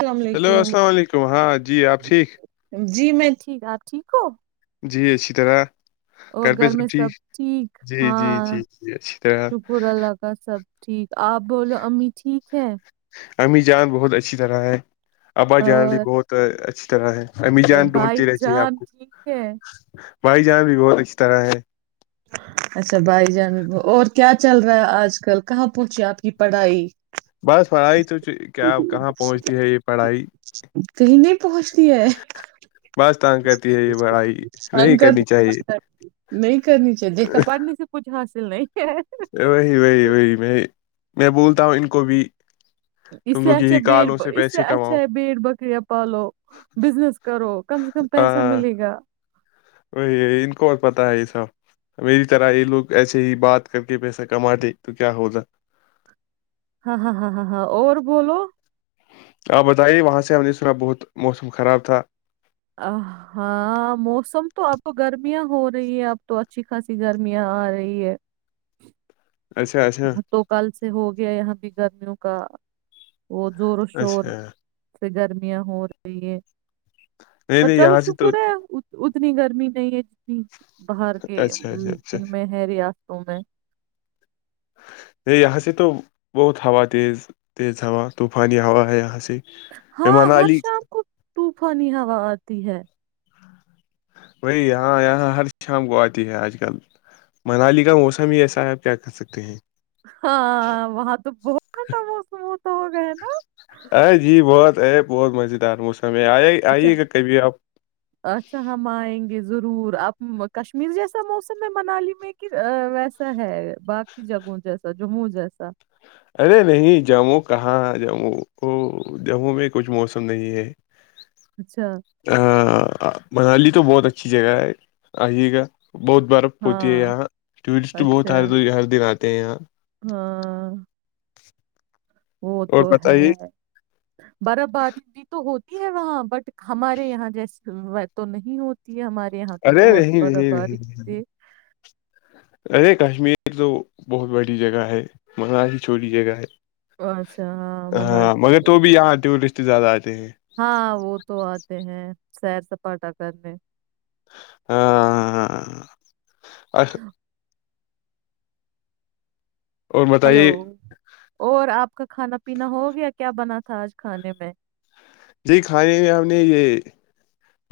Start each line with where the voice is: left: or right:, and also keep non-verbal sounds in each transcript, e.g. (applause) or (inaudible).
right: السلام
left: ہیلو السلام
right: علیکم
left: علیکم ہاں جی آپ ٹھیک
right: جی میں ٹھیک ہ آپ ٹھیک ہو
left: جی ای طرح
right: اور گھر میں سب ٹھیک
left: جی جی
right: ہاں
left: جی جی اچھی طرح
right: شکر اللہ کا سب ٹھیک آپ بولو امی ٹھیک ہے
left: امی جان بہت اچھی طرح ہے آبا جان لی
right: اور
left: بہت اچھ طرح ہے امی جان
right: بھائی
left: ڈھونڈتی رہتی ہے آپ
right: جان
left: کو
right: ٹھیک ہے
left: بھائی جان بھی بہت اچھی طرح ہے
right: اچھا بائی جان اور کیا چل رہا ہے آج کل کہاں پہنچے آپ کی پڑھائی
left: بس پڑھائی تو کیا کہاں پہنچتی ہے یہ پڑھائی
right: کہیں
left: بس تانگ کرتی ہے یہ پڑھائی نہیں
right: کر
left: کرنی چاہیے
right: نہیں کرنی چاہیے دیکھا پٹنے سے کچھ حاصل نہیں ہے
left: وہی وہی وہی میں میں بولتا ہوں ان کو بھی
right: اس
left: تم
right: سے
left: لوگ
right: اچھا
left: یہی
right: بی
left: کالوں
right: اس سے
left: پیسے
right: اچھا
left: کماؤ
right: ہے بییر بکریاں پالو بزنس کرو کم سے کم پیسہ
left: آ
right: ملے گا
left: وہی ان کو اور پتا ہے یہسا میری طرح یہ لوگ ایسے ہی بات کر کے پیسہ کماتے تو کیا ہو جا
right: ہاں ہاں ہاں ہاں ہاں اور بولو
left: آپ بتائیے وہاں سے ہم نے سنا بہت موسم خراب تھا
right: ا ہاں موسم تو اب گرمیاں ہو رہی ہے اب تو اچھی خاصی گرمیاں آ رہی ہے
left: اچھا اچھا
right: تو کل سے ہو گیا یہاں بھی گرمیوں کا وہ زور و شور
left: اچھا
right: گرمیاں ہو رہی ہے
left: نہیں
right: اور
left: نہیں
right: چلو
left: یہاں سے تو
right: شکر ہے اتنی گرمی نہیں ہے جتنی باہر کے ا
left: اچھا اچھا اچھا
right: ان میں ہے ریاستوں میں
left: یہ یہاں سے تو بہت ہوا تیز تیز ہوا طوفانی ہوا ہے یہاں سے میں
right: ہاں ہر
left: منالی
right: شام کو طوفانی ہوا آتی ہے
left: بی یہاں یہاں ہر شام کو آتی ہے آج کل منالی کا موسم ہی ایسا ہے آپ کیا کر سکتے ہیں
right: ہاں وہاں تو بہت ٹھنڈا موسم ہوتا ہوگا ہے نا
left: ا جی بہت بہت مزےیدار مو
right: اچھا اچھا ہم آئیں گے ضرور اب کشمیر جیسا موسم ہے منالی میں کہ ویسا ہے باقی جگہوں جیسا جموں جیسا
left: ارے نہیں جموں کہاں جموں وہ جموں میں کچھ موسم نہیں ہے
right: اچھا
left: ا (inaudible) منالی تو بہت اچھی جگہ ہے آئیے گا بہت برف ہوتی ہے
right: ہاں
left: یہاں ٹورسٹ بہت ہ
right: اچھا
left: ہر دن آتے ہیں یہاں
right: ہاں وہ
left: اور
right: تو
left: بتائیے
right: ہے برف باری بھی تو ہوتی وہاں بٹ ہمارے یہاں جیس تو نہیں ہوتی ہے ہمارے یہاں تو
left: ارے
right: بہت برف
left: نہیں
right: باری ہوتی ہے
left: ارے کشمیر تو بہت بڑی جگہ ہے مگا ہیی چھوٹی جگہ ہے
right: اچھا ہاں منالی
left: کت زیاہ
right: ہاں وہ تو آتے ہیں سیر سپاٹا کرنے
left: ہاں آ اور
right: ہلو
left: بتائیے
right: اور آپ کا کھانا پینا ہو گیا کیا بنا تھا آج کھانے میں
left: جی کھانے میں ہم نے یہ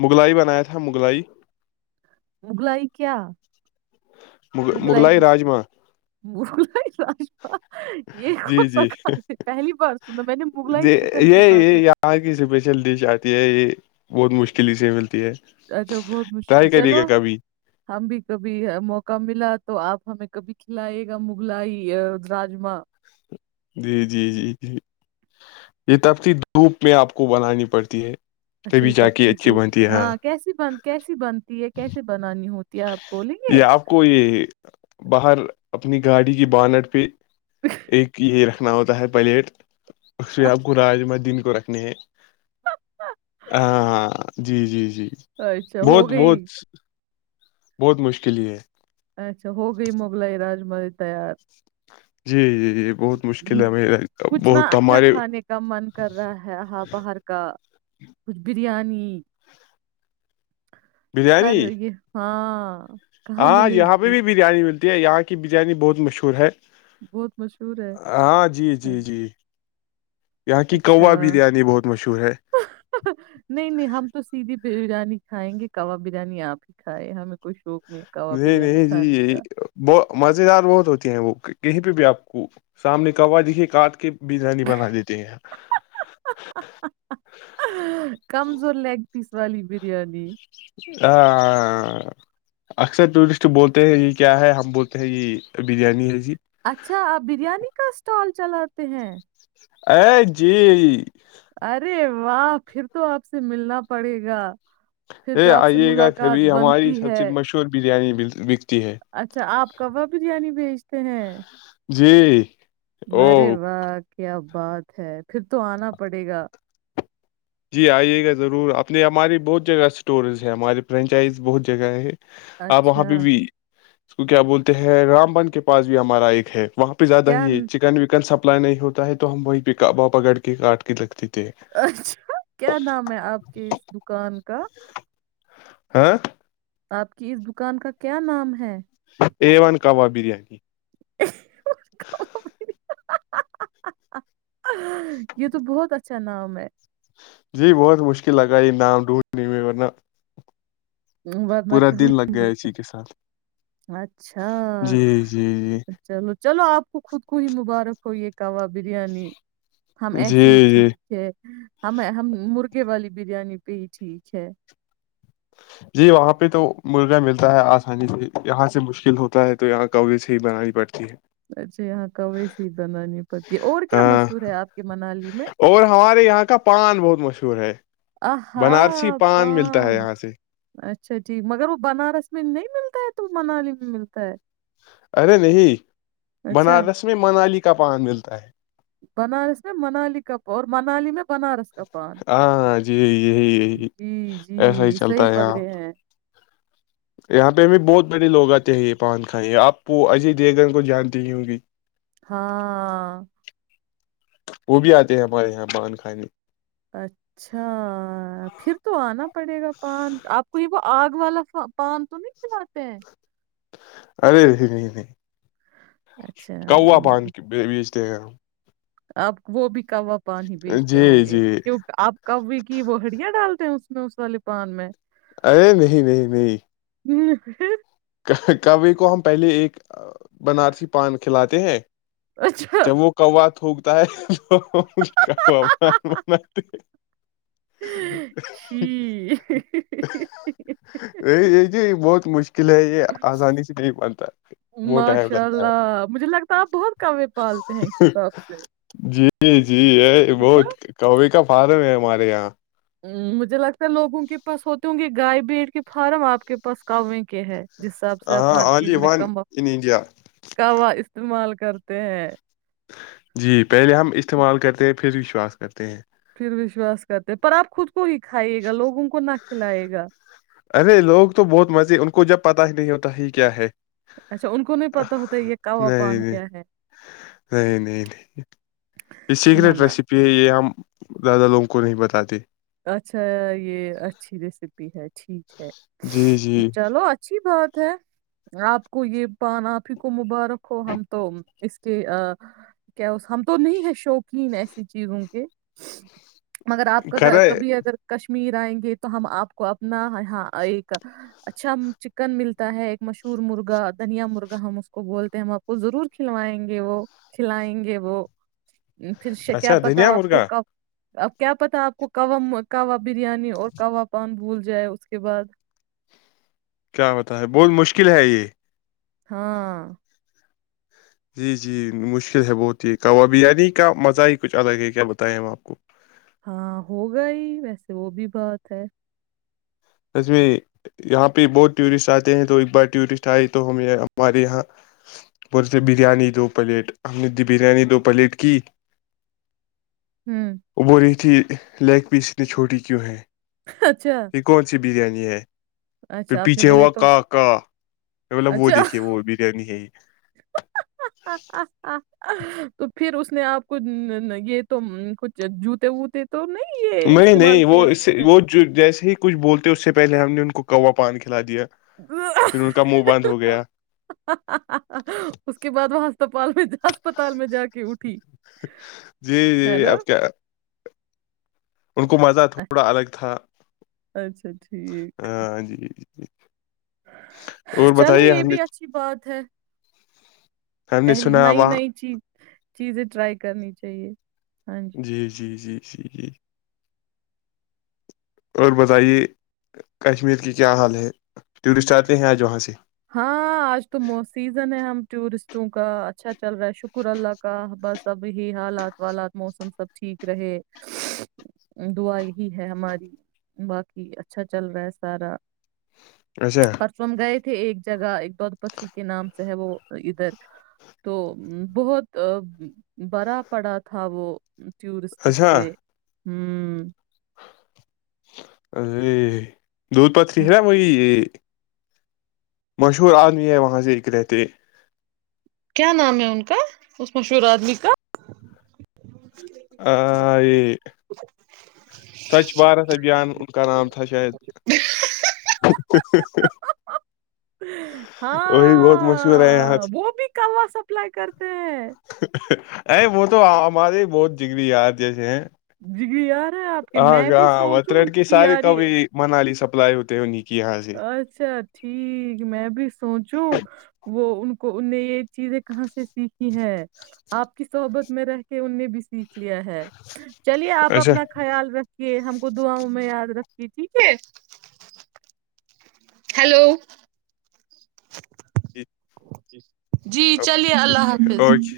left: مغلائی بنایا تھا مغلائی
right: مغلائی کیا
left: م مغلائی راجما
right: مر ل س
left: جی جی
right: بار سنا میں نے مغلائی
left: جی
right: چکن سنا تھا
left: یہی یہاں کی اسپیشل ڈش آتی یہ یہ بہت مشکل سے ملتی ہے
right: اچھا بہت مشکل
left: ٹرائی کریے
right: چلو
left: گا کبھی
right: ہم بھی کبھی موقع ملا تو آپ ہمیں کبھی کھلائیے گا مغلائی راجما
left: جی جی جی جی یہ تبتی دھوپ میں آپ کو بنانی پڑتی ہے
right: اچھا یہ
left: تبھی جا کے
right: تب
left: اچھی بنتی ہے
right: ہاں کیسی بن کیسی بنتی ہے کیسے بنانی ہوتی ہے آپ بولیں گے
left: یہ آپ کو یہ باہر اپنی گاڑی کی بانٹ پہ ایک یہیر پکھناؤ تاہ ہے پلیٹ اش کو راجمدین کو نے ہاں ہاں جی جی جی
right: اچھا ہو
left: بہت بہت
right: گئی
left: بہت مشکل ہی ہے
right: اچھا ہو گئی مغلائی راج ملی تیار
left: جی جی جی بہت مشکل
right: ہ
left: ہے ہمیں
right: کھ نہ
left: بہت
right: اچھا
left: ہمارے
right: کھانے کا من کر رہا ہے ہاں باہر کا خچ بریانی پر
left: بریانی
right: یہ ہاں ہاں
left: ہاں یہاں پہ بھی بریانی ملتی یہاں کی بریانی بہت مشہور ہے
right: بہت مشہور ہے
left: ہاں جی
right: ہاں،
left: جی جی یہاں کی کوا
right: اچھا
left: بریانی بہت مشہور ہے
right: نہیں نہیں ہم تو سیدھی بریانی کھائیں گے کاب بریانی آپ ہی کھائے ہمیں کوئی شوق ہے کباب
left: نہیں
right: بریانی
left: نہیں جی
right: کھانے
left: یہی
right: کا
left: ب مز دار بہت ہوتی ہیں وہ کہیں پہ بھی آپ کو سامنے کہوا دے کاٹ کے بریانی بنا دیتے ہیں
right: پس والی بریانی
left: ہ اکثر ٹورسٹ بولتے ہیں یہ کیا ہے ہم بولتے ہیں یہ بریانی ہے جی
right: اچھا بریانی کا اسٹال چلاتے ہیں
left: ا جی
right: ارے واہ پھر تو آپ سے ملنا پڑے گا پھر
left: ا
right: تو آپ سے
left: آئیے گا
right: ملاقات
left: کبھی ہماری
right: بنتی
left: سب سے
right: ہے
left: مشہور بریانی (inaudible)
right: اچھا آپ کاں بریانی بھیج تو ہ
left: جی او
right: مرے وا کیا بات ہے پھر تو آنا پڑے گا
left: جی آئیے گا ضرور اپنے ہماری بہت جگہ اسٹورز ہے ہماری فرینچائز بہت جگہ ہے آپ وہاں
right: اچھا
left: پہ بھی اس کو کیا بولتے ہیں رام بن کے پاس بھی ہمارا ایک ہے وہاں پہ زیادہ
right: کیا
left: ہی ہے
right: ن-
left: چکن وکن سب اپلائی نہیں ہوتا ہے تو ہم وہیں پ پاپا گڑھ کے کاٹ کے رکھتے تھ
right: اچھا کیا نام ہے آپ کے اس دکان ان کا
left: ہاں
right: آپ کی اس دکان کا کیا نام ہے
left: ا ون کباب بریانی
right: (inaudible) یہ تو بہت اچھا نام ہے
left: جی بہت مشکل لگا یہ نام ڈھونڈنے میں ورنہ
right: ورن
left: پورا
right: کہیں
left: دن لگ
right: نہیں
left: گیا
right: ملتا
left: اسی کے ساتھ
right: اچھا
left: جی جی
right: چلو چلو آپ کو خود کو ہی مبارک کوئی یہ کوہ بریانی ہم
left: جی
right: ایسے ہی
left: جی جی
right: ٹھیک ہے ہمیں ہم مرغے والی بریانی پہ ہی ٹھیک ہے
left: جی وہاں پہ تو مرغا ملتا ہے آسانی سے یہاں سے مشکل ہوتا ہے تو یہاں کج ہی بنانی پڑتی ہے
right: اچھا یہاں کی س ہی بنانی پڑتی ہے اور کیا
left: ہاں
right: مشہور ہے آپ کے منالی میں
left: شور ہے
right: آہا
left: بنارسی ملتا ہے
right: پان
left: یہاں سے
right: اچھ اچھا جی مگر وہ بنارس میں نہیں ملتا ہے تو وہ منالی میں ملتا ہے
left: ارے نہیں
right: اچھا
left: بنارس میں منالی کا پان ملتا ہے
right: بنارس میں منالی کا اور منالی میں بنارس کا پان
left: ہاں جی یہی یہی
right: جی
left: ایسا ہی
right: جی
left: چلتا
right: صحیح
left: ہے یہاں
right: پکڑے ہیں
left: یہاں پہ بھی بہت بڑے لوگ آتے ہیں یہ پان کھائیں آپ کو ایج دے کر کو جانتی ہی ہووںگی
right: ہاں
left: وہ بھی آتے ہیں ہمارے یہاں بانان کھانے
right: اچھا پھر تو آنا پڑے گا پان آپ کو یہ وہ آگ والا پان تو نہیں کلاتے ہیں
left: ارے نہیں نہیں
right: اچھا وہ
left: (unintelligible) (unintelligible)
right: اب وہ بھی کم پانی
left: ہم
right: بیچتے ہوں
left: جی
right: گے
left: جی
right: اپ کوے کی بوریاں ڈال اس میں اس والے پان میں
left: ارے نہیں نہیں نہیں
right: (unintelligible)
left: کبی کو ہم پہلے ایک بنارسی پان کھلاتے ہیں
right: اچھا
left: جب وہ کوات ہوگی
right: چھی
left: (unintelligible) (unintelligible) (unintelligible) ل یہ آسانی سے نہیں بنتا ب ٹائم
right: ماشاء
left: لگتا ہے
right: اللہ مجھے لگتا ہے آپ بہت کوے پالتے ہیں اس حساب سے
left: جی جی یہ
right: ہے نا
left: بہت کوے کا فارم ہے ہمارے (unintelligible)
right: (unintelligible) ہے جس حساب سے آپ
left: ہاں
right: ہر چیز
left: آلی
right: میں
left: ون
right: کم
left: ان انڈیا
right: کا استعمال کرتے ہیں
left: جی پہلے ہم استعمال کرتے ہیں پھر شواس کرتے ہیں
right: پھر وشواس کرتے پر آپ خود کو ہی کھائیے گا لوگوں کو نہ کھلائے گا
left: ارے لوگ تو بہت مزے ان کو جب پتا ہی نہیں ہوتا ہی کیا ہے
right: اچھا ان کو نہیں پتا ہوتا یہ کوا
left: نہیں
right: پان
left: نہیں
right: کیا ہے
left: نہیں نہیں نہیں یہ
right: نہ
left: سیکریٹ
right: نہ
left: ریسیپی ہے یہ ہم زیادہ لوگوں کو نہیں بتاتے
right: اچھا یہ اچھی ریسیپی ہے ٹھیک ہے
left: جی جی
right: چلو اچھی بات آپ کو یہ پان آپ ہی کو مبارک ہو ہم تو اس کے کیا ہم تو نہیں ہے شوقین ایسی چیزوں کے مگر آپ کا
left: کر
right: اگر کشمیر ائیں گے تو ہم اپ کو اپنا ہاں ایک اچھا چکن ملتا ہے ایک مشہور مرغا دھنیا مرغا ہم اس کو بولتے ہیں ہم اپ کو ضرور کھلوائیں گے وہ کھلائیں گے وہ پھر کیا
left: اچھا
right: پتا
left: دھنیا
right: آپ کو
left: مرغا
right: کب اب کیا پتا آپ کو اب ہم مکہ ہوا بریانی اور کاوان بھول جائے اس کے بعد
left: کیا بتا ہے بہت مشکل ہے یہ
right: ہاں
left: جی جی مشکل ہے بہت ہی وہ بریانی کا مزہ ہی کچھ الگ ہے کیا بتائیں ہم آپ کو
right: ہاں ہوگا ہی ویسے وہ بھی بات ہے
left: یہاں پہ بہت ڈیورس اتے ہیں تو ایک بار ڈیوری سٹائل تو ہمیں یہاں پر سے بریانی دھوپ بریانی دو پلیٹ کی
right: ہوں
left: اب رہی تھی لیگ پیس اتنی چھوٹی کیوں ہے
right: اچھا
left: یہ کون سی بریانی ہے پھر
right: اچھا آپ نے
left: پیچھے
right: بولے
left: ہوا
right: تو
left: کا کا مطلب وہ
right: اچھا
left: دیکھیے وہ بریانی ہے یہ
right: تو پھر اس نے آپ کو یہ تو کچھ جوتے وتے
left: نہیں نہیں وہ اس سے وہ جیسے ہی کچھ بولتے اس سے پہلے ہم نے ان کو کوا پان کھلا دیا
right: اہ اہ
left: پھر ان کا منہ بند ہو گیا
right: اہ اس کے بعد وہاں (unintelligible) ہسپتال میں جا کے اٹھی
left: جی جی
right: ہینا
left: اب کیا ان کو مزہ تھوڑا الگ تھا
right: اچھا ٹھیک
left: جی (unintelligible) اور
right: چلو
left: بتائیے
right: یہ
left: ہم نے
right: بھی اچھی بات ہے
left: ہم نے
right: پہل
left: سنا
right: نئی
left: وہاں
right: نئی چیز چیزیں ٹرائی کرنی چاہیے
left: جی جی جی (unintelligible) اور بتائیے کشمیر کی کیا حال ہے ٹورسٹ آتے ہیں آج وہاں سے
right: ہاں آج تو سیزن ہے ہم ٹورسٹ کا اچھاچ چل رہا ہے شکر اللہ کا بس سب ہی حالات والات موسم سب ٹھیک رہے دعا یہی ہے ہماری باقی اچھا چل رہا ہے سارا
left: اچھا
right: پرسو ہم گئے ایک جگہ دود پتھری کے نام ہے وہ ادھر تو بہت بڑا پڑا تھا وہ ٹورسٹ
left: اچھا
right: سے ہمم
left: الے (unintelligible) دودھ پتھری
right: ہ
left: ہیں وہی یہ مشہور آدمی ہے وہاں سے ایک رہتے
right: کیا نام ہے ان کا اس مشہور ادمی کا
left: آ، یہ سوچھ بھارت ابھیان ان کا نام تھا شاید وہی بہت مشہور ہے یہاں ارے وہ تو ہمارے ہی بہت جگری یار جیسے ہیں
right: جگری یار
left: ہاں گ ہاں وترٹ کی ساری کبھی منال سب پائی ہوتے ہو نک
right: اچھا ٹھیک میں بھی سوچوں وہ ان کو ان نے یہ چیزیں کہاں سے سیکھی ہیں آپ کی صحبت میں رہ کے ان نے بھی سیکھھی لیا ہے چلیے آپ
left: اچھا
right: اپنا خیال رکھ یہ ہم کو دعاؤں میں یاد رکھتی ٹھیک ہے ہیلو
left: جی
right: جی (unintelligible) جی چلیے اللہ حافظ
left: اوکے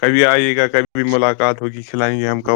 left: کبھی آئیے گا کبھی بھی ملاقات ہوگی کھلائیں گے ہم کور